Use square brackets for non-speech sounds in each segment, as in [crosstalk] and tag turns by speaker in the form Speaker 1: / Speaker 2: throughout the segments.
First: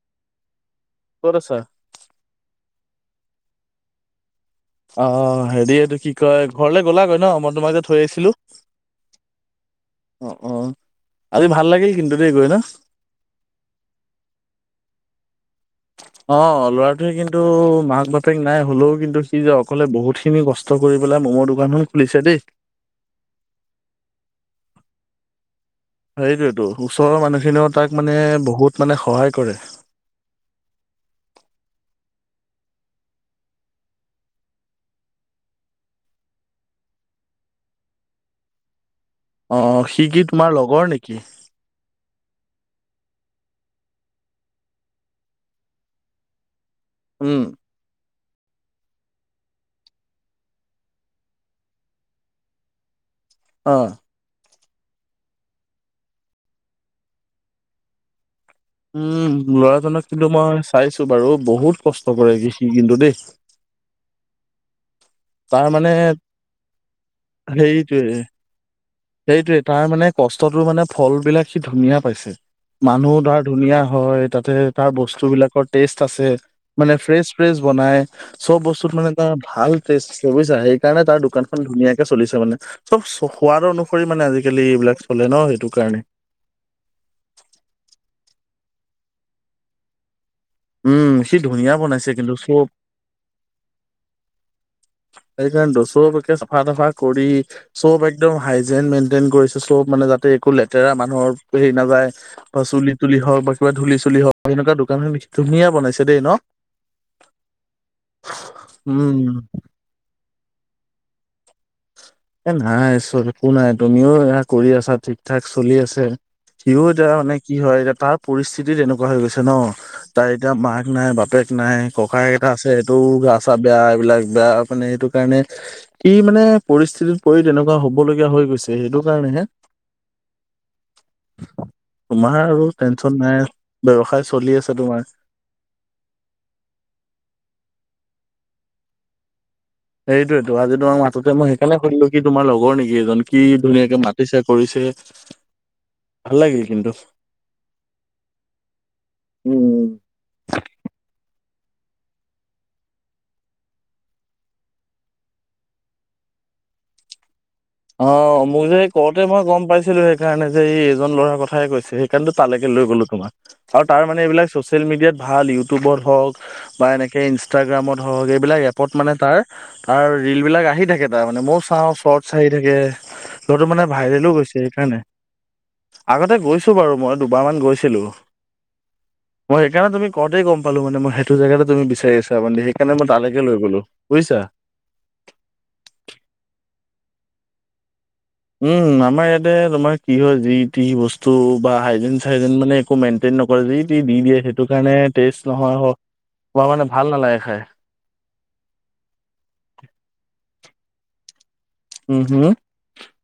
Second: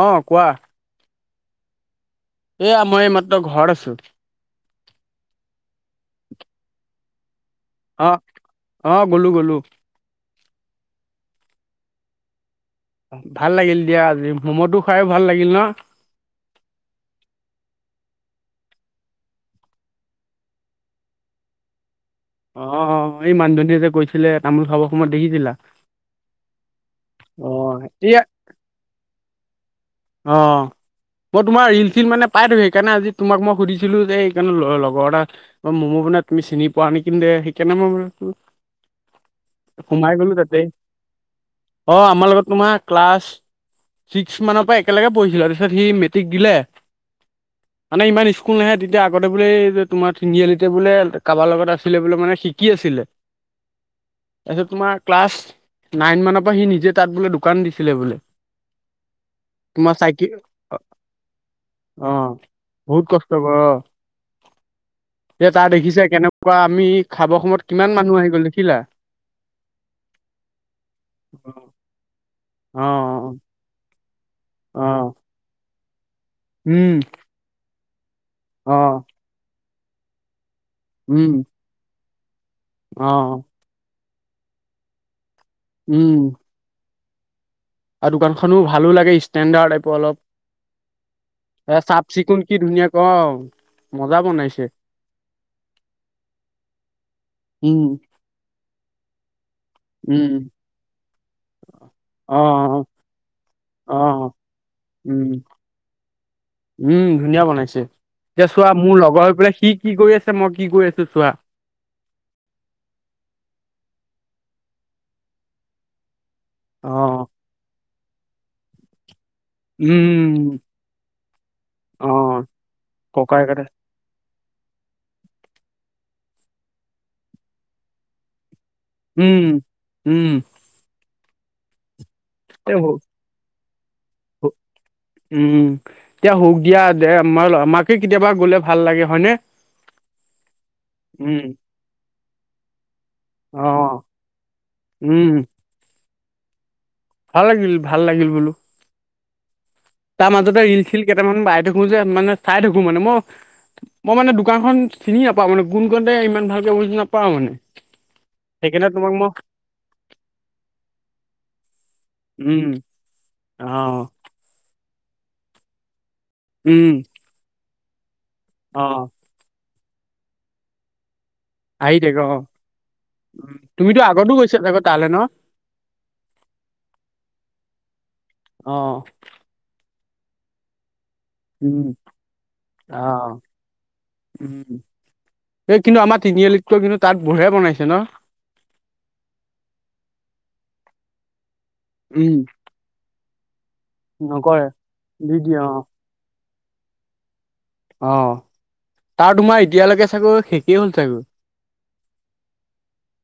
Speaker 1: অ', কোৱা?
Speaker 2: ক'ত আছা?
Speaker 1: এয়া মই এইমাত্ৰ ঘৰত আছো।
Speaker 2: অ', হেৰি এইটো কি কয় ঘৰলে গ'লাগৈ ন' মই তোমাক যে থৈ
Speaker 1: অ',
Speaker 2: আহিছিলো?
Speaker 1: অ', গ'লো গ'লো
Speaker 2: অ', অ', আজি ভাল লাগিল কিন্তু দেই গৈ ন'?
Speaker 1: ভাল লাগিল দিয়া আজি মম'টো খাইও ভাল লাগিল ন'?
Speaker 2: অ', ল'ৰাটোৱে কিন্তু মাক বাপেক নাই হলেও কিন্তু সি যে, অকলে বহুত খিনি কষ্ট কষ্ট কৰি পেলাই ম'মৰ দোকানখন খুলিছে দেই।
Speaker 1: অ', অ', এই মানুজনীয়ে যে কৈছিলে তামোল খাবৰ সময়ত দেখিছিলা?
Speaker 2: সেইটোয়েটো ওচৰৰ মানুহখিনিও
Speaker 1: অ',
Speaker 2: তাক মানে
Speaker 1: এতিয়া
Speaker 2: বহুত মানে সহায় কৰে।
Speaker 1: অ'। মই তোমাৰ ৰিল-চিল মানে পাই থাকোঁ, সেইকাৰণে আজি তোমাক মই সুধিছিলো যে এইকনৰ লগৰ এটা ম'ম' বানাই তুমি চিনি পোৱা নেকি দে সেইকাৰণে মই মান
Speaker 2: অ', সি
Speaker 1: সোমাই
Speaker 2: কি
Speaker 1: গ'লো
Speaker 2: তোমাৰ
Speaker 1: তাতেই।
Speaker 2: লগৰ নেকি?
Speaker 1: অ', আমাৰ লগত তোমাৰ ক্লাছ ছিক্স মানৰ পৰাই একেলগে পঢ়িছিল তাৰিছত সি মেট্ৰিক দিলে।
Speaker 2: উম।
Speaker 1: মানে ইমান স্কুল নাহে, তেতিয়া আগতে বোলে তোমাৰ তিনিআলিতে বোলে কাৰোবাৰ লগত আছিলে বোলে মানে শিকি আছিলে।
Speaker 2: অ'।
Speaker 1: তাৰপিছত তোমাৰ ক্লাছ নাইনমানৰ পৰা সি নিজে তাত বোলে দোকান দিছিলে বোলে।
Speaker 2: উম,
Speaker 1: তোমাৰ
Speaker 2: ল'ৰাজনক কিন্তু
Speaker 1: চাইকেল
Speaker 2: মই চাইছো বাৰু বহুত
Speaker 1: অ
Speaker 2: কষ্ট কৰে সি কিন্তু দেই।
Speaker 1: অ'। এ তাৰ দেখিছা কেনেকুৱা আমি খাবৰ সময়ত কিমান
Speaker 2: সেইটোৱে
Speaker 1: মানুহ আহি গ'ল দেখিলা?
Speaker 2: সেইটোৱে তাৰ মানে কষ্টটো মানে ফল বিলাক সি ধুনীয়া পাইছে।
Speaker 1: অ
Speaker 2: মানুহ তাৰ ধুনীয়া হয়, তাতে
Speaker 1: অ
Speaker 2: তাৰ বস্তু বিলাকৰ টেষ্ট আছে মানে
Speaker 1: উম
Speaker 2: ফ্ৰেচ টেষ্ট বনাই চব
Speaker 1: অ
Speaker 2: বস্তুত মানে তাৰ ভালটেষ্ট আছে বুজিছা সেইকাৰণে, তাৰ
Speaker 1: উম
Speaker 2: দোকান ধুনীয়াকে চলিছে মান চব
Speaker 1: অ
Speaker 2: সোৱাদ অনুসৰি মানে আজিকালি এইবিলাক চলে ন' সেইটো। কাৰণে।
Speaker 1: উম। আৰু দোকানখনো ভালো লাগে ষ্টেণ্ডাৰ্ড টাইপৰ অলপ।
Speaker 2: উম, সি ধুনীয়া
Speaker 1: এ চাফ
Speaker 2: বনাইছে কিন্তু
Speaker 1: চিকুণ কি
Speaker 2: চব।
Speaker 1: ধুনীয়াক অ', মজা বনাইছে।
Speaker 2: সেইকাৰণেটো চব একে চাফা-তাফা কৰি।
Speaker 1: উম
Speaker 2: চব একদম হাইজেন মেইনটেইন কৰিছে, চব মানে
Speaker 1: উম
Speaker 2: যাতে একো লেতেৰা মানুহৰ হেৰি নাযায়।
Speaker 1: অ
Speaker 2: বা চুলি তুলি হওক বা কিবা ধূলি চুলি
Speaker 1: অ
Speaker 2: হওক, সনেকুৱা দোকানি
Speaker 1: উম
Speaker 2: ধুনীয়া বনাইছে দেই ন'!
Speaker 1: উম, ধুনীয়া বনাইছে, এতিয়া চোৱা মোৰ লগৰ
Speaker 2: উম
Speaker 1: হৈ পেলাই সি কি কৰি আছে, মই কি কৰি আছো চোৱা।
Speaker 2: এ নাই চব একো নাই তুমিও এয়া কৰি আছা ঠিক ঠাক চলি আছে। সিও এতিয়া
Speaker 1: অ
Speaker 2: মানে কি হয় এতিয়া তাৰ পৰিস্থিতি তিতি তেনেকুৱা হৈ গৈছে ন তাই এতিয়া
Speaker 1: উম
Speaker 2: মাক নাই বাপেক নাই। ককাই
Speaker 1: অ
Speaker 2: এটা আছে সেইটোও গা চা
Speaker 1: ককাইকতে
Speaker 2: বেয়া। এইবিলাক বেয়া মানে সেইটো কাৰণে কি মানে পৰিস্থিতিত পৰি তেনেকুৱা হবলগীয়া হৈ গৈছে সেইটো কাৰণে হে
Speaker 1: উম উম
Speaker 2: তোমাৰ আৰু
Speaker 1: এ
Speaker 2: টেনচন নাই ব্যৱসায় চলি আছে তোমাৰ।
Speaker 1: উম এতিয়া হুক দিয়া দে আ মাকে কেতিয়াবা গ'লে ভাল লাগে হয়নে?
Speaker 2: সেইটোয়েতো আজি তোমাৰ মাতোতে
Speaker 1: উম
Speaker 2: মই সেইকাৰণে সুধিলো কি তোমাৰ লগৰ নেকি এজন কি ধুনীয়াকে
Speaker 1: অ
Speaker 2: মাতিছে কৰিছে।
Speaker 1: উম।
Speaker 2: ভাল লাগিল কিন্তু।
Speaker 1: ভাল লাগিল ভাল লাগিল বোলো।
Speaker 2: উম।
Speaker 1: তাৰ মাজতে ৰিল চিল কেইটামান বাই থাকো যে মানে চাই থাকো মানে মই মই মানে দোকানখন চিনি নাপাও মানে কোন কণতে ইমান ভালকে বুজি নাপাও মানে।
Speaker 2: অ মোক যে
Speaker 1: সেইকাৰণে তোমাক
Speaker 2: কওঁতে মই গম পাইছিলো সেইকাৰণে যে এই এজন ল'ৰাৰ কথাই কৈছে। সিকৰণেটো তালৈকে
Speaker 1: উম
Speaker 2: লৈ গলো তোমাৰ
Speaker 1: অ
Speaker 2: আৰু তাৰ মানে এইবিলাক ছ'চিয়েল মিডিয়াত ভাল ইউটিউবত হওক বা
Speaker 1: উম
Speaker 2: এনেকৈ ইনষ্টাগ্ৰামত হওক এইবিলাক এপত
Speaker 1: অ
Speaker 2: মানে তাৰ তাৰ ৰিল বিলাক আহি থাকে তাৰ মানে ময়ো চাওঁ
Speaker 1: আহি থাকে
Speaker 2: চৰ্টচ
Speaker 1: অ
Speaker 2: চাৰি থাকে লৰাটো মানে
Speaker 1: তুমিতো
Speaker 2: ভাইৰেলো
Speaker 1: আগতো গৈছা
Speaker 2: হৈছে
Speaker 1: চাগৈ
Speaker 2: সেইকাৰণে।
Speaker 1: তালৈ ন
Speaker 2: আগতে গৈছোঁ বাৰু মই দুবাৰমান গৈছিলোঁ।
Speaker 1: অ।
Speaker 2: মই সেইকাৰণে তুমি কওঁতে গম পালো মানে মই এইটো জেগাতে
Speaker 1: উম
Speaker 2: তুমি বিচাৰি আছা মানে সেইকাৰণে
Speaker 1: অ
Speaker 2: মই তালৈকে লৈ গলোঁ বুজিছা।
Speaker 1: উম এই কিন্তু আমাৰ তিনিআলিত কিন্তু তাত বঢ়িয়া বনাইছে ন?
Speaker 2: উম আমাৰ ইয়াতে তোমাৰ কি হয় যি টি বস্তু বা হাইজিন
Speaker 1: উম,
Speaker 2: চাইজিন মানে একো মেইনটেইন নক যি টি দি দিয়ে
Speaker 1: নকৰে
Speaker 2: সেইটো কাৰণে
Speaker 1: দি
Speaker 2: টেষ্ট
Speaker 1: দিয়ে
Speaker 2: নোহোৱা
Speaker 1: অ'।
Speaker 2: হল, খোৱা মানে ভাল নালাগে খাই।
Speaker 1: অ তাৰ তোমাৰ এতিয়ালৈকে চাগৈ শেষেই হ'ল চাগৈ?
Speaker 2: উম হুম।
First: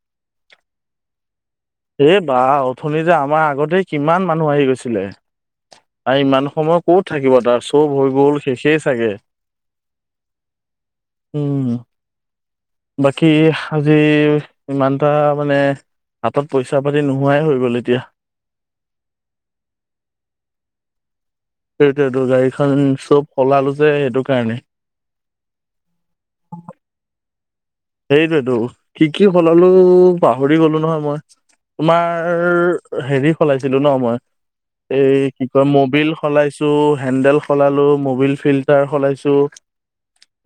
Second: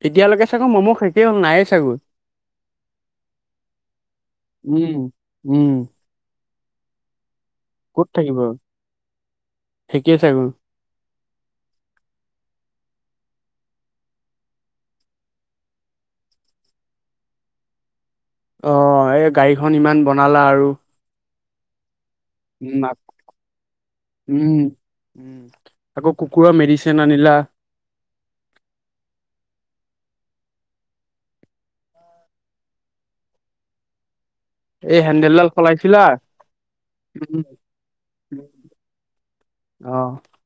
Speaker 1: এতিয়ালৈকে চাগে মমো খাই শেষে হ'ল নাইয়ে চাগৈ।
Speaker 2: এই বা অথনি যে আমাৰ আগতে কিমান মানুহ আহি গৈছিলে।
Speaker 1: উম, উম,
Speaker 2: আৰু ইমান সময় ক'ত থাকিব তাৰছত চব
Speaker 1: ক'ত
Speaker 2: হৈ গ'ল
Speaker 1: থাকিব। আৰু।
Speaker 2: শেষেই চাগে।
Speaker 1: শেষেই চাগৈ
Speaker 2: উম বাকী আজি ইমানটা মানে তত পইচা পাতি নোহোৱাই হৈ গ'ল এতিয়া।
Speaker 1: অ এই গাড়ীখন ইমান বনালা আৰু।
Speaker 2: সেইটোৱেতো গাড়ীখন
Speaker 1: উম,
Speaker 2: চব সলালো যে সেইটো কাৰণে।
Speaker 1: উম। উম আকৌ কুকুৰৰ মেডিচিন আনিলা।
Speaker 2: সেইটেৱেতো কি কি সলালো পাহৰি গলো নহয় মই। তোমাৰ হেৰি সলাইছিলো ন মই। এই কি
Speaker 1: হেন্দেলডাল
Speaker 2: কয়
Speaker 1: সলাইছিলা।
Speaker 2: মবিল সলাইছো, হেন্দেল সলালো, মবিল ফিল্টাৰ সলাইছো।
Speaker 1: অ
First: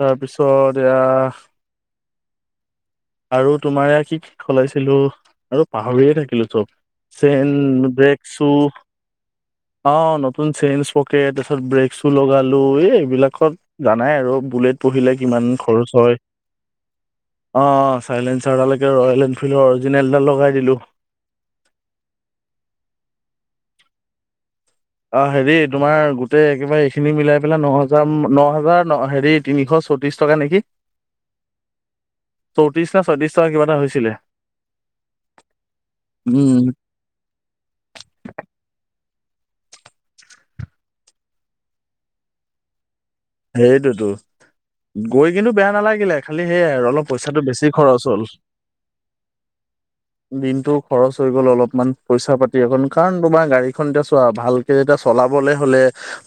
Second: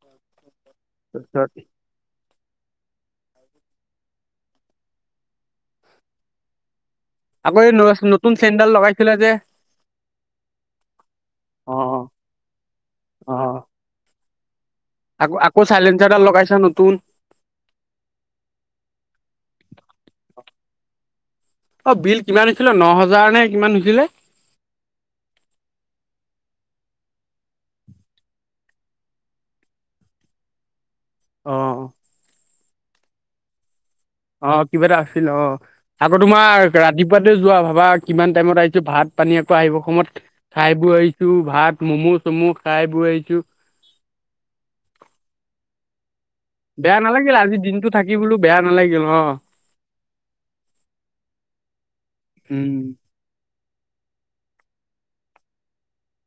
Speaker 2: তাৰপিছত এয়া
Speaker 1: তাৰপিছত
Speaker 2: আৰু তোমাৰ এ কি কি সলাইছিলো আৰু পাহৰিয়ে থাকিলো চব। চেন,
Speaker 1: আকৌ এই
Speaker 2: ব্ৰেক
Speaker 1: নতুন
Speaker 2: চো।
Speaker 1: চেইনডাল লগাইছিলা যে।
Speaker 2: অ নতুন চেইন পকেট তাৰপিছত
Speaker 1: অ',
Speaker 2: ব্ৰেক
Speaker 1: অ'।
Speaker 2: চো লগালো এই
Speaker 1: অ।
Speaker 2: এইবিলাকত জানাই আৰু বুলেট পুহিলে
Speaker 1: আকৌ
Speaker 2: কিমান
Speaker 1: আকৌ
Speaker 2: খৰচ হয়।
Speaker 1: চাইলেঞ্চাৰডাল লগাইছা নতুন
Speaker 2: অ অঁ চাইলেনঞ্চাৰডালৈকে ৰয়েল এনফিল্ডৰ অৰিজিনেলডাল লগাই দিলো।
Speaker 1: অ বিল কিমান হৈছিলে ন হাজাৰ নে কিমান উঠিলে?
Speaker 2: অ হেৰি তোমাৰ গোটেই একেবাৰে এইখিনি মিলাই পেলাই ন হাজাৰ ন হাজাৰ ন হেৰি তিনিশ চৌ ত্ৰিছ টকা নেকি।
Speaker 1: অঁ।
Speaker 2: চৌত্ৰিশ ন ছয়ত্ৰিশ টকা কিবা এটা হৈছিলে।
Speaker 1: অ কিবা এটা আছিল অ আকৌ
Speaker 2: উম,
Speaker 1: তোমাৰ ৰা তিপুৱাতে যোৱা ভাবা কিমান টাইমত আহিছো ভাত পানী আকৌ আহিব সময়ত খাই বৈ আহিছো ভাত ম'ম' চম' খাই বৈ আহিছো।
Speaker 2: সেইটোতো গৈ কিন্তু বেয়া নালাগিলে। খালি সেয়াই আৰু
Speaker 1: বেয়া
Speaker 2: অলপ
Speaker 1: নালাগিল
Speaker 2: পইচাটো
Speaker 1: আজি
Speaker 2: বেছি
Speaker 1: দিনটো
Speaker 2: খৰচ
Speaker 1: থাকি
Speaker 2: হ'ল।
Speaker 1: বোলো বেয়া নালাগিল অ
Speaker 2: দিনটো খৰচ হৈ গ'ল অলপমান পইচা পাতি
Speaker 1: উম
Speaker 2: অকন কাৰণ তোমাৰ গাড়ী এখন এতিয়া চোৱা ভালকে যেতিয়া চলাবলে হ'লে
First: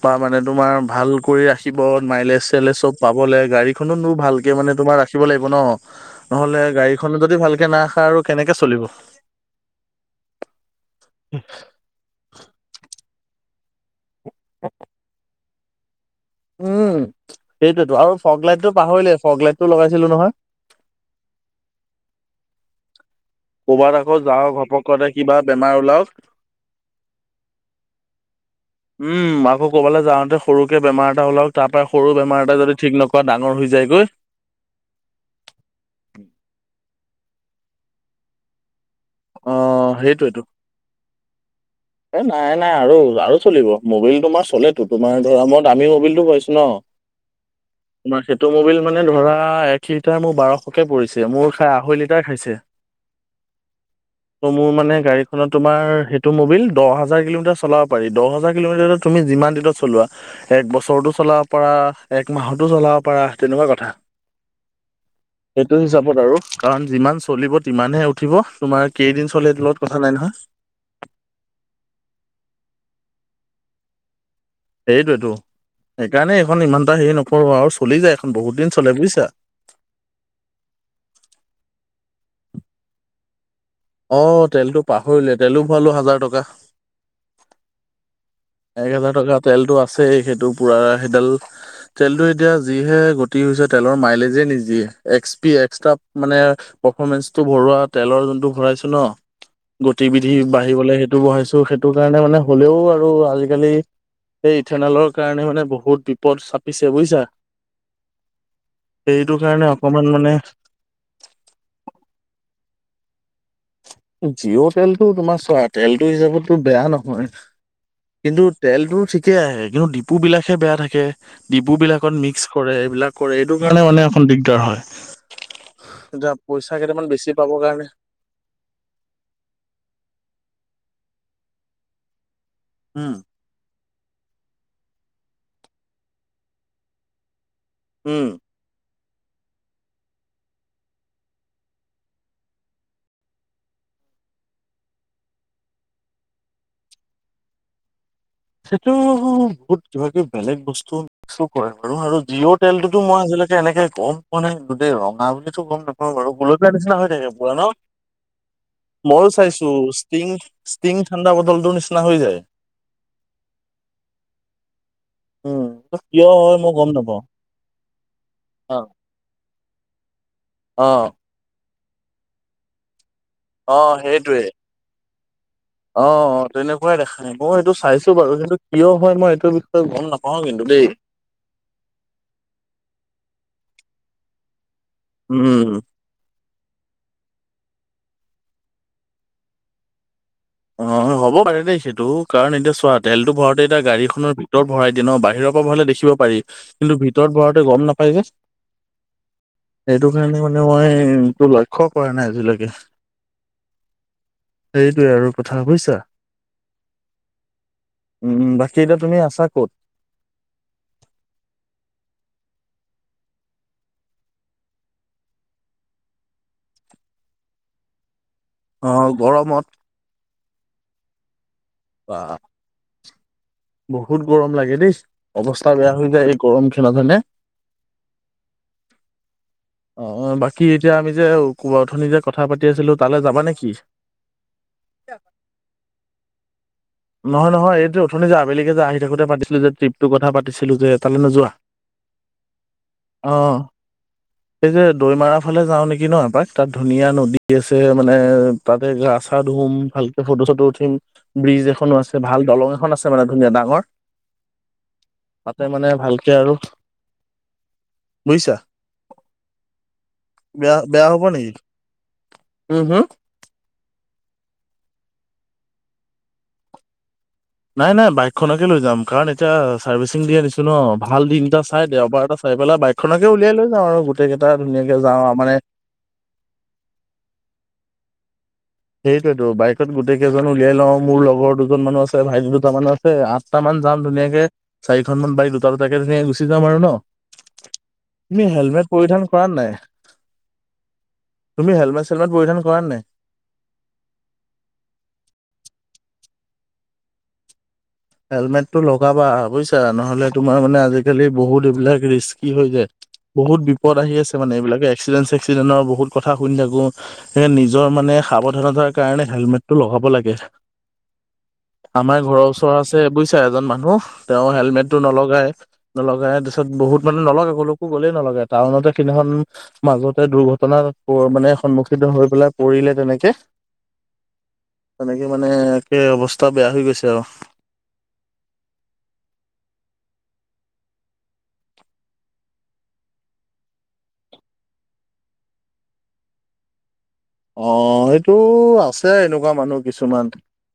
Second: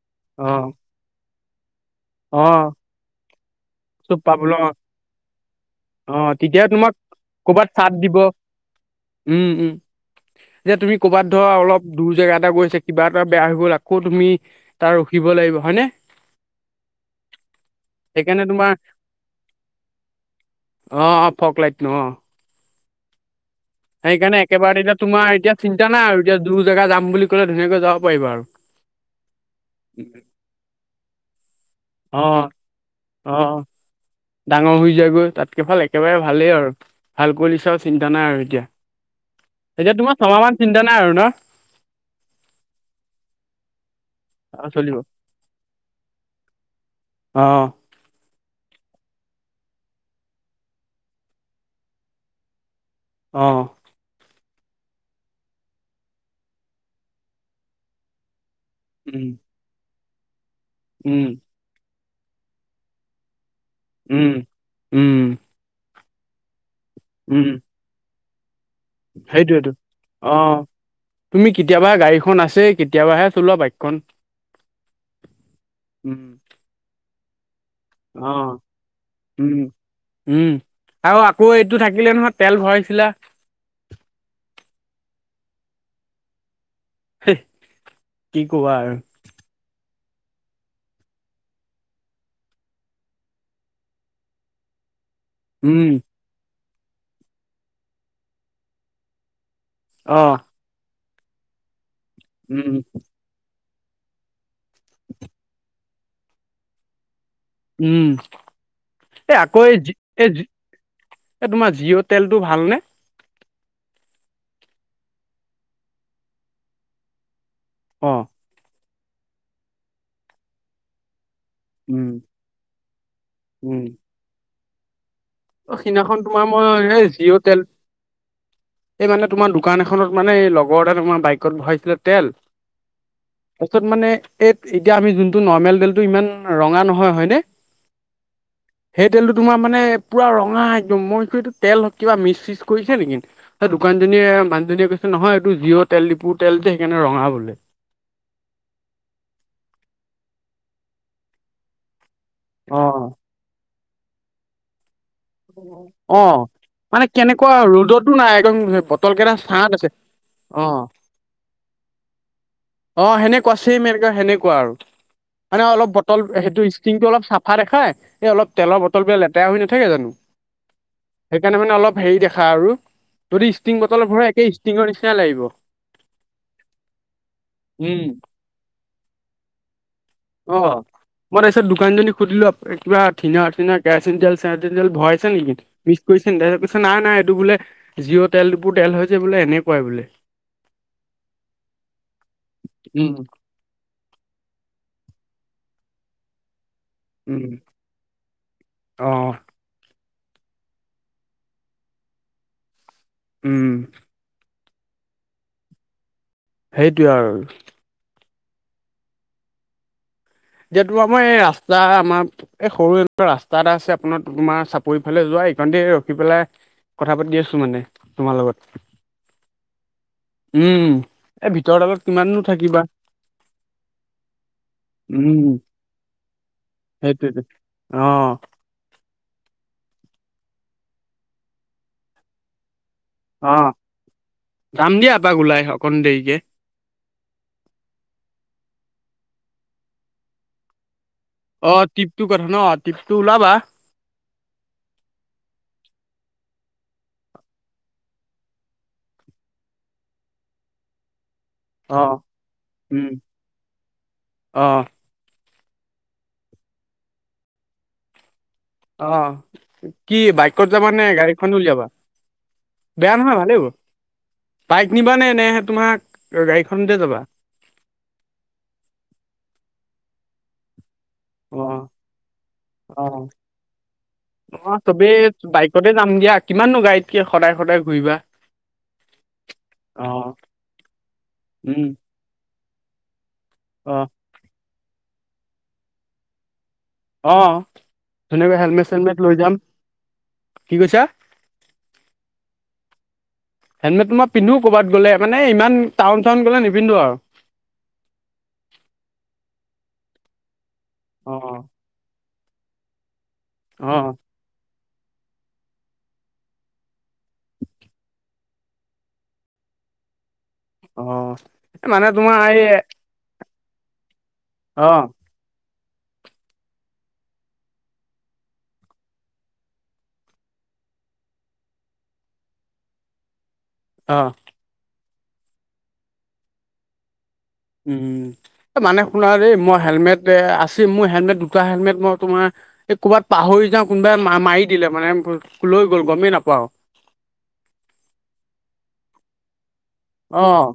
Speaker 2: বা মানে
Speaker 1: অ
Speaker 2: তোমাৰ ভাল কৰি ৰাখি ব মাইলেজ
Speaker 1: অ
Speaker 2: চাইলেজ চব পাবলে গাড়ীখনো
Speaker 1: চব
Speaker 2: ভালক
Speaker 1: পাবল অ
Speaker 2: মানে তোমাৰ ৰাখিব লাগিব ন।
Speaker 1: অ
Speaker 2: নহলে
Speaker 1: তেতিয়া তোমাক
Speaker 2: গাড়ীখনো যদি ভালকে
Speaker 1: কৰ'বাত চাট
Speaker 2: নাৰাখা
Speaker 1: দিব
Speaker 2: আৰু কেনেকে চলিব
Speaker 1: উম উম যে তুমি ক'ৰবাত ধৰা অলপ দূৰ জেগা এটা গৈছে কিবা এটা বেয়া হৈ গ'ল আকৌ তুমি তাৰ ৰখিব লাগিব হয়নে?
Speaker 2: উম, সেইটোতো আৰু
Speaker 1: সেইকাৰণে
Speaker 2: ফগ
Speaker 1: তোমাৰ
Speaker 2: লাইটটো পাহৰিলে ফগ লাইটটো লগাইছিলো নহয়।
Speaker 1: অ অ ফগ লাইটটো অ।
Speaker 2: ক'ৰবাত আকৌ
Speaker 1: সেইকাৰণে
Speaker 2: যাওঁ
Speaker 1: একেবাৰে তেতিয়া
Speaker 2: ঘপকতে
Speaker 1: তোমাৰ
Speaker 2: কিবা
Speaker 1: এতিয়া
Speaker 2: বেমাৰ
Speaker 1: চিন্তা
Speaker 2: ওলাওক।
Speaker 1: নাই আৰু এতিয়া দূৰ জেগা যাম বুলি ক'লে ধুনীয়াকৈ যাব পাৰিবা আৰু।
Speaker 2: উম আকৌ ক'বালে যাওঁতে সৰুকে বেমাৰ এটা ওলায়ক। তাৰ পৰা সৰু
Speaker 1: অঁ
Speaker 2: বেমাৰ এটা যদি ঠিক নকৰা
Speaker 1: অঁ
Speaker 2: ডাঙৰ হৈ যায়গৈ।
Speaker 1: ডাঙৰ হৈ যায়গৈ তাতকে ভাল একেবাৰে ভালেই আৰু ভাল কৰিছা আৰু চিন্তা নাই আৰু এতিয়া।
Speaker 2: অ',
Speaker 1: এতিয়া তোমাৰ ছমাহ
Speaker 2: সেইটোৱেতো।
Speaker 1: মান চিন্তা নাই আৰু ন?
Speaker 2: এ নাই নাই আৰু আৰু চলিব মবিল তোমাৰ
Speaker 1: অ',
Speaker 2: চলেতো
Speaker 1: চলিব
Speaker 2: তোমাৰ ধৰা মই দামীৰ মবিলটো পাইছো ন।
Speaker 1: অঁহ
Speaker 2: তোমাৰ সেইটো মুবিল মানে ধৰা এক লিটাৰ মোৰ বাৰশকে পৰিছে মোৰ খাই আঢ়ৈ লিটাৰ খাইছে। [inaudible]
Speaker 1: অঁহ।
Speaker 2: ত' মোৰ মানে গাড়ীখনত তোমাৰ সেইটো মবিল দহ হাজাৰ কিলোমিটাৰ চলাব পাৰি, দহ হাজাৰ কিলোমিটাৰ তুমি
Speaker 1: উম
Speaker 2: যিমান দিনত চলোৱা এক বছৰতো
Speaker 1: উম
Speaker 2: চলা ব পৰা এক মাহতো চলাব পাৰ তেনেকুৱা কথা।
Speaker 1: উম উম।
Speaker 2: সেইটো হিচাপত আৰু, কাৰণ যিমান
Speaker 1: উম
Speaker 2: চলিব সিমানহে উঠিব তোমাৰ কেইদিন চলে হেতো
Speaker 1: সেইটোৱেতো
Speaker 2: লগত কথা নাই নহয়।
Speaker 1: অঁ তুমি কেতিয়াবা গাড়ীখন আছে কেতিয়াবাহে চলোৱা বাইকখন।
Speaker 2: সেইটোৱেটো, সেইকাৰণে এইখন ইমানটা হেৰি নকৰো আৰু। চলি যায়
Speaker 1: অ
Speaker 2: এখন বহুত দিন চলে বুজিছা
Speaker 1: উম। উম আৰু আকৌ' এইটো থাকিলে নহয় তেল ভৰাইছিলা।
Speaker 2: অ' তেলতো পাহৰিলে তেলো ভৰালো হাজাৰ টকা।
Speaker 1: হে
Speaker 2: এক হাজাৰ টকা তেলটো আছেই সেইটো পুৰা সেইডাল কিন্তু এতিয়া যিহে গতি হৈছে তেলৰ মাইলেজে নিদিয়ে। এক্স
Speaker 1: উম
Speaker 2: [unintelligible] মানে পাৰফমেঞ্চটো ভৰোৱা তেলৰ যোনটো ভৰাইছো ন। গতিবিধি
Speaker 1: অঁ
Speaker 2: বাঢ়িবলৈ সেইটো বঢ়াইছো। সেইটো কাৰণে মানে
Speaker 1: উম
Speaker 2: হ'লেও আৰু আজিকালি এই ইথেনলৰ কাৰণে মানে বহুত বিপদ চাপিছে বুজিছা।
Speaker 1: উম এ
Speaker 2: সেইটো
Speaker 1: আকৌ
Speaker 2: কাৰণে
Speaker 1: এ যি
Speaker 2: অকমান
Speaker 1: এ
Speaker 2: মানে
Speaker 1: যি এই তোমাৰ জিঅ' তেলটো ভালনে?
Speaker 2: জিঅ' তেলটো তোমাৰ চোৱা তেলটো হিচাপতো বেয়া নহয়।
Speaker 1: অ
Speaker 2: কিন্তু তেলটো ঠিকেই আহে। কিন্তু ডিপুবিলাকহে বেয়া থাকে। ডিবু
Speaker 1: উম,
Speaker 2: বিলাকত মিক্স কৰে, এইবিলাক কৰে, এইটো
Speaker 1: উম।
Speaker 2: কাৰণে মানে একন দিগদাৰ হয়।
Speaker 1: অ' সিদিনাখন
Speaker 2: এতিয়া
Speaker 1: তোমাৰ
Speaker 2: পইচা
Speaker 1: মই
Speaker 2: কেইটামান
Speaker 1: এই
Speaker 2: বেছি
Speaker 1: জিঅ'
Speaker 2: পাবৰ
Speaker 1: তেল
Speaker 2: কাৰণে
Speaker 1: এই মানে তোমাৰ দোকান এখনত মানে এই লগৰ এ তোমাৰ বাইকত ভৰাইছিলে তেল
Speaker 2: উম।
Speaker 1: তাৰপিছত মানে এই এতিয়া আমি যোনটো নৰ্মেল তেলটো ইমান ৰঙা নহয় হয়নে।
Speaker 2: উম।
Speaker 1: সেই তেলটো তোমাৰ মানে পুৰা ৰঙা একদম মই কওঁ এইটো তেল কিবা মিচ চিচ কৰিছে নেকি। এ দোকানজনীয়ে মানুহজনীয়ে কৈছে নহয় এইটো জিঅ' তেল ডিপু তেল যে সেইকাৰণে ৰঙা বোলে।
Speaker 2: সেইটো বহুত কিবাকিবি বেলেগ বস্তু মিক্সো কৰে। বাৰু আৰু জিঅ' তেলটোতো
Speaker 1: অ',
Speaker 2: মই আজিলৈে এনেকে কওঁ কোৱা নাই দেই। ৰঙা বুলিতো গম নাপওঁ বাৰু
Speaker 1: অ',
Speaker 2: গুলপীয়া নিচিনা
Speaker 1: মানে
Speaker 2: হৈ থাকে পুৰা
Speaker 1: কেনেকুৱা
Speaker 2: ন?
Speaker 1: ৰ'দতো নাই একদম বটল
Speaker 2: মইও
Speaker 1: কেইটা
Speaker 2: চাইছো
Speaker 1: ছাঁত আছে
Speaker 2: ষ্টিং,
Speaker 1: অ'।
Speaker 2: ষ্টিং ঠাণ্ডা বটলটোৰ নিচিনা হৈ যায়।
Speaker 1: অ' সেনেকুৱা চেম এনেকুৱা সেনেকুৱা আৰু মানে
Speaker 2: উম,
Speaker 1: অলপ
Speaker 2: ত
Speaker 1: বটল
Speaker 2: কিয় হয়
Speaker 1: সেইটো
Speaker 2: মই গম
Speaker 1: ষ্টিংটো
Speaker 2: নাপাওঁ।
Speaker 1: অলপ চাপ দেখাই, এই অলপ তেলৰ
Speaker 2: অ',
Speaker 1: বটল বিলাক লেতেৰা হৈ নাথাকে জানোঁ।
Speaker 2: অ।
Speaker 1: সেইকাৰণে মানে অলপ হেৰি দেখা আৰু যদি ষ্ট্ৰিং
Speaker 2: অ',
Speaker 1: বটল ভৰা
Speaker 2: সেইটোৱে।
Speaker 1: একে ষ্টিঙৰ নিচিনা লাগিব।
Speaker 2: অ তেনেকুৱাই দেখাই মই সেইটো
Speaker 1: উম
Speaker 2: চাইছো বাৰু কিন্তু কিয় হয় মই এইটো বিষয়ে গম নাপাওঁ
Speaker 1: অ
Speaker 2: কিন্তু দেই।
Speaker 1: মই তাৰপিছত দোকানীজনক সুধিলো কিবা ঠনা ঠনা কেৰাচিন তেল চেৰাচিন তেল ভৰাইছে নেকি?
Speaker 2: উম।
Speaker 1: কৈছে, কৈছে নাই নাই এইটো বোলে জিঅ' তেলবোৰ তেল হৈ যে বোলে এনেকুৱাই বোলে।
Speaker 2: অ হ'ব পাৰে দেই সেইটো, কাৰণ এতিয়া চোৱা
Speaker 1: উম
Speaker 2: তেলতো ভৰাৱাতে এতিয়া গাড়ীখনৰ ভিতৰত ভৰাই দিয়ে ন, বাহিৰৰ পৰা ভৰালে দেখিব পাৰি, কিন্তু ভিতৰত
Speaker 1: উম
Speaker 2: ভৰাওতে গম নাপায় যে।
Speaker 1: অ
Speaker 2: সেইটো কাৰণে মানে মই এইটো লক্ষ্য কৰা নাই আজিলৈকে।
Speaker 1: উম।
Speaker 2: সেইটোৱে আৰু কথা বুজিছা?
Speaker 1: সেইটোৱে আৰু।
Speaker 2: উম বাকী এতিয়া তুমি আছা ক'ত?
Speaker 1: যিহেতু আমাৰ এই ৰাস্তা আমাৰ এই সৰু এনেকোৱা ৰাস্ত এটা আছে আপোনাৰ তোমাৰ চাপৰিফালে যোৱা এইকানতে ৰখি পেলাই কথা পাতি আছো মানে তোমাৰ লগত।
Speaker 2: অ' গৰমত।
Speaker 1: উম এই ভিতৰ দালত
Speaker 2: বা
Speaker 1: কিমানো থাকিবা।
Speaker 2: বহুত গৰম লাগে দেই,
Speaker 1: উম
Speaker 2: অৱস্থা বেয়া হৈ যায় এই গৰম খনতে হয়নে।
Speaker 1: সেইটোৱেতো অ'।
Speaker 2: অ বাকী এতিয়া আমি যে কোবা অথনি যে কথা পাতি আছিলো তালে যাবা
Speaker 1: অ
Speaker 2: নেকি?
Speaker 1: যাম দিয়া এপাক ওলাই অকণ দেৰিকে।
Speaker 2: নহয় নহয়, এইটো অথনি যে আবেলিকে যে আহি থাকোতে পাতিছিলো যে ট্ৰিপটো কথা পাতিছিলো যে, তালৈ নোযোৱা?
Speaker 1: অ! ট্ৰিপটো কথা ন, ট্ৰিপটো
Speaker 2: অ'।
Speaker 1: ওলাবা।
Speaker 2: এই যে দৈমাৰা ফালে যাওঁ নেকি ন এপাক। তাত ধুনীয়া নদী আছে মানে তাতে গা চা ধুম, ভালকে ফটো-চটো উঠিম, ব্ৰিজ এখ এখনো
Speaker 1: অ
Speaker 2: আছে। ভাল দলং এখন আছে
Speaker 1: উম
Speaker 2: মানে ধুনীয়া ডাঙৰ।
Speaker 1: অ
Speaker 2: তাতে মানে ভালকে আৰু বুজিছা।
Speaker 1: অঁ! কি বাইকত
Speaker 2: বেয়া
Speaker 1: যাবা নে
Speaker 2: বেয়া হ'ব
Speaker 1: গাড়ীখন
Speaker 2: নেকি
Speaker 1: উলিয়াবা?
Speaker 2: উম হুম
Speaker 1: বেয়া নহয় ভালেই হ'ব। বাইক নিবানে নে তোমাৰ গাড়ীখনতে যাবা?
Speaker 2: নাই-নাই বাইকখনকে লৈ যাম, কাৰণ এতিয়া চাৰ্ভিচিং দি আনিছোঁ। ন, ভাল দিন
Speaker 1: অ
Speaker 2: এটা চাই দেওবাৰ এটা চাই পেলাই,
Speaker 1: অ
Speaker 2: বাইকখনকে উলিয়াই লৈ যাওঁ আৰু গোটেইকেইটা
Speaker 1: অ
Speaker 2: ধুনীয়াকে
Speaker 1: চবেই
Speaker 2: যাওঁ আৰু মানে।
Speaker 1: বাইকতে যাম দিয়া, কিমাননো গাড়ীত কি সদায়-সদায় ঘূৰিবা।
Speaker 2: সেইটোৱেতো। বাইকত
Speaker 1: অ
Speaker 2: গোটেই কেইজন উলিয়াই লওঁ, মোৰ লগৰ দুজন
Speaker 1: উম
Speaker 2: মানো আছে, ভাইটি দুটামানো এই আঠটা মান যাম
Speaker 1: অ
Speaker 2: ধুনীয়াকে। চাৰিখনমান বাইক, দুটা-দুটাকে ধুনীয়াকে গুচি যাম আৰু ন।
Speaker 1: অঁ!
Speaker 2: তুমি
Speaker 1: ধুনীয়াকৈ
Speaker 2: হেলমেট
Speaker 1: হেলমেট-চেলমেট
Speaker 2: পৰিধান
Speaker 1: লৈ
Speaker 2: কৰা
Speaker 1: যাম।
Speaker 2: নাই
Speaker 1: কি কৈছা?
Speaker 2: তুমি হেলমেট-চেলমেট পৰিধান কৰা নে নাই।
Speaker 1: হেলমেট মই পিন্ধো ক'ৰবাত গ'লে মানে ইমান টাউন-চাউন গ'লে নিপিন্ধো আৰু।
Speaker 2: হেলমেটটো লগাবা বুজিছা, নহ'লে তোমাৰ মানে আ আজিকালি
Speaker 1: অ
Speaker 2: বহুত এইবিলাক ৰিক্সি হৈ যায়। বহুত
Speaker 1: অ
Speaker 2: বিপদ আহি আছে। মানে এইবিলাক এক্সিডেণ্ট-চে্ক্সিডেণ্টৰ বহুত কথা শুনি থাকোঁ। সেই নিজৰ মানে সাৱধানতাৰ কাৰণে হেলমেটটো লগাব লাগে।
Speaker 1: অ এ মানে
Speaker 2: আমাৰ
Speaker 1: তোমাৰ
Speaker 2: ঘৰৰ
Speaker 1: এই
Speaker 2: ওচৰ আছে বুজিছা, এজন মানুহ তেওঁ
Speaker 1: অ
Speaker 2: হেলমেটটো নলগাই। নলগাই, তাৰপিছত বহুত মানে নলগাই, ক'লেইকো গ'লেই নলগাই। টাউনতে সেইদিনাখন মাজতে দুৰ্ঘটনা, মানে সন্মুখীন হৈ পেলাই পৰিলে তেনেকে।
Speaker 1: অঁ!
Speaker 2: তেনেকে, মানে একে অৱস্থা বেয়া হৈ গৈছে আৰু।
Speaker 1: উম! মানে শুনা দেই মই হেলমেট আছে। মোৰ হেলমেট দুটা হেলমেট মই তোমাৰ এই ক'ৰবাত পাহৰি যাওঁ কোনোবাই মাৰি দিলে মানে লৈ গ'ল গমেই নাপাওঁ।
Speaker 2: অঁ! সেইটো আছে এনেকুৱা মানুহ। কিছুমান
Speaker 1: অঁ!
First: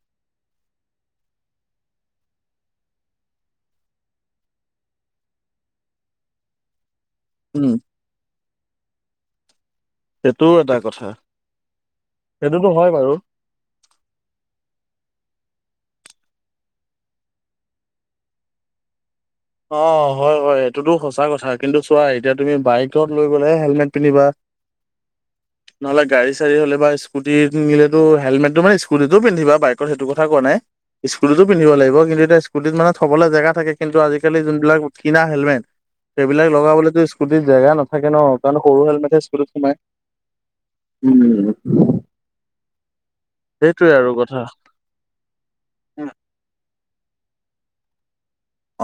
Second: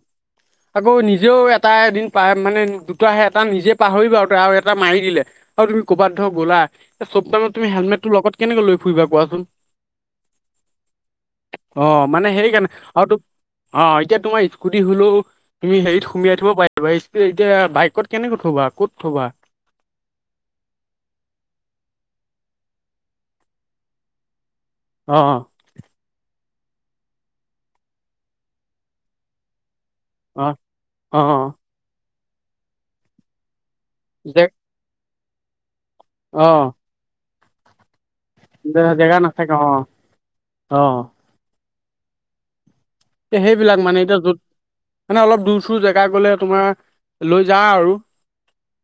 Speaker 1: আকৌ নিজেও এটা এদিন পা মানে, দুটা আছে এটা নিজে পাহৰিলোঁ আৰু এটা মাৰি দিলে। আৰু তুমি ক'ৰবাত ধৰ গ'লা, এই চব টাইমত তুমি
Speaker 2: উম
Speaker 1: হেলমেটটো লগত কেনেকে লৈ ফুৰিবা কোৱা চোন?
Speaker 2: সেইটোও এটা কথা
Speaker 1: অঁ! মানে
Speaker 2: সেইটোতো
Speaker 1: সেইকাৰণে
Speaker 2: হয়
Speaker 1: আৰু
Speaker 2: বাৰু
Speaker 1: তোক অঁ! এতিয়া তোমাৰ স্কুটি হ'লেও তুমি হেৰিত সুমোয়াই থব পাৰিবা। এতিয়া বাইকত কেনেকৈ থবা, ক'ত থবা?
Speaker 2: অঁ! হয়-হয় এইটোতো সঁচা কথা। কিন্তু চোৱা এতিয়া তুমি বাইকত লৈ গ'লে হেলমেট পিন্ধিবা। [unintelligible]
Speaker 1: অঁ!
Speaker 2: নহ'লে গাড়ী-চাড়ী হ'লে বা স্কুটি নিনিলেটো হেলমেতটো মানে স্কুটিটো পিন্ধিবা বাইকৰ সেইটো কথা কথা কোৱা
Speaker 1: অ
Speaker 2: নাই
Speaker 1: অ
Speaker 2: স্কুটিটো পিন্ধি লাগিব। কিন্তু এতিয়া স্কুটিত মানে থবলৈ জেগা থাকে কিন্তু আজিকালি
Speaker 1: জে
Speaker 2: যোনবিলাক কিনা হেলমেট সেইবিলাক
Speaker 1: অ
Speaker 2: লগাবলেতো স্কুটিত জেগা নাথাকে ন। কাৰণ সৰু
Speaker 1: জেগা
Speaker 2: হেলমেটহে
Speaker 1: নাথাকে
Speaker 2: স্কুলত
Speaker 1: অ
Speaker 2: সোমাই।
Speaker 1: অ
Speaker 2: উম!
Speaker 1: এয়া সেইবিলাক
Speaker 2: সেইটোৱে
Speaker 1: মানে
Speaker 2: আৰু
Speaker 1: এতিয়া যত
Speaker 2: কথা
Speaker 1: মানে অলপ দূৰ-চূৰ জেগা গ'লে তোমাৰ লৈ যা আৰু।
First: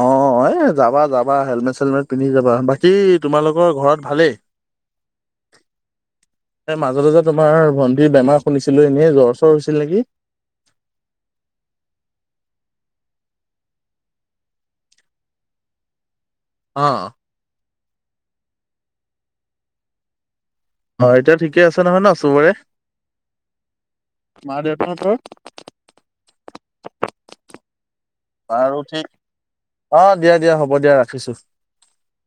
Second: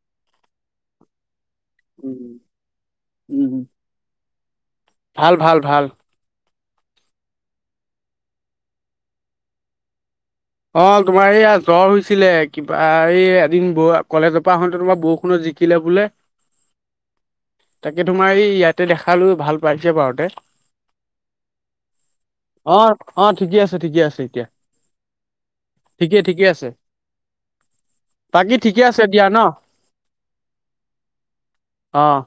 Speaker 2: অঁ-অঁ! এ যাবা-যাবা হেলমেট-চেলমেট পিন্ধি
Speaker 1: উম
Speaker 2: যাবা। বাকী তোমালোকৰ ঘৰত ভালেই?
Speaker 1: ভাল-ভাল-ভাল।
Speaker 2: এ মাজতে যে তোমাৰ ভণ্টিৰ বেমাৰ শুনিছিলোঁ, এনে জ্বৰ চৰ হৈছিল নেকি
Speaker 1: অ', তোমাৰ এইয়া জ্বৰ হৈছিলে কিবা, এই এদিন কলেজৰ পৰা আহোঁতে তোমাৰ বৰষুণত জিকিলে বোলে
Speaker 2: অ'।
Speaker 1: তাকে তোমাৰ এই ইয়াতে দেখালো ভাল পাইছে পাৰুতে
Speaker 2: অ', এতিয়া ঠিকে আছে নহয় ন চবৰে
Speaker 1: অ', অ', ঠিকে আছে ঠিকে আছে এতিয়া
Speaker 2: আৰু দেউতা হতৰ?
Speaker 1: ঠিকেই, ঠিকে আছে বাকী
Speaker 2: বাৰ
Speaker 1: ঠিকে আছে
Speaker 2: ঠিক
Speaker 1: দিয়া ন
Speaker 2: অ', দিয়া দিয়া হ'ব দিয়া ৰাখিছোঁ
Speaker 1: অ'।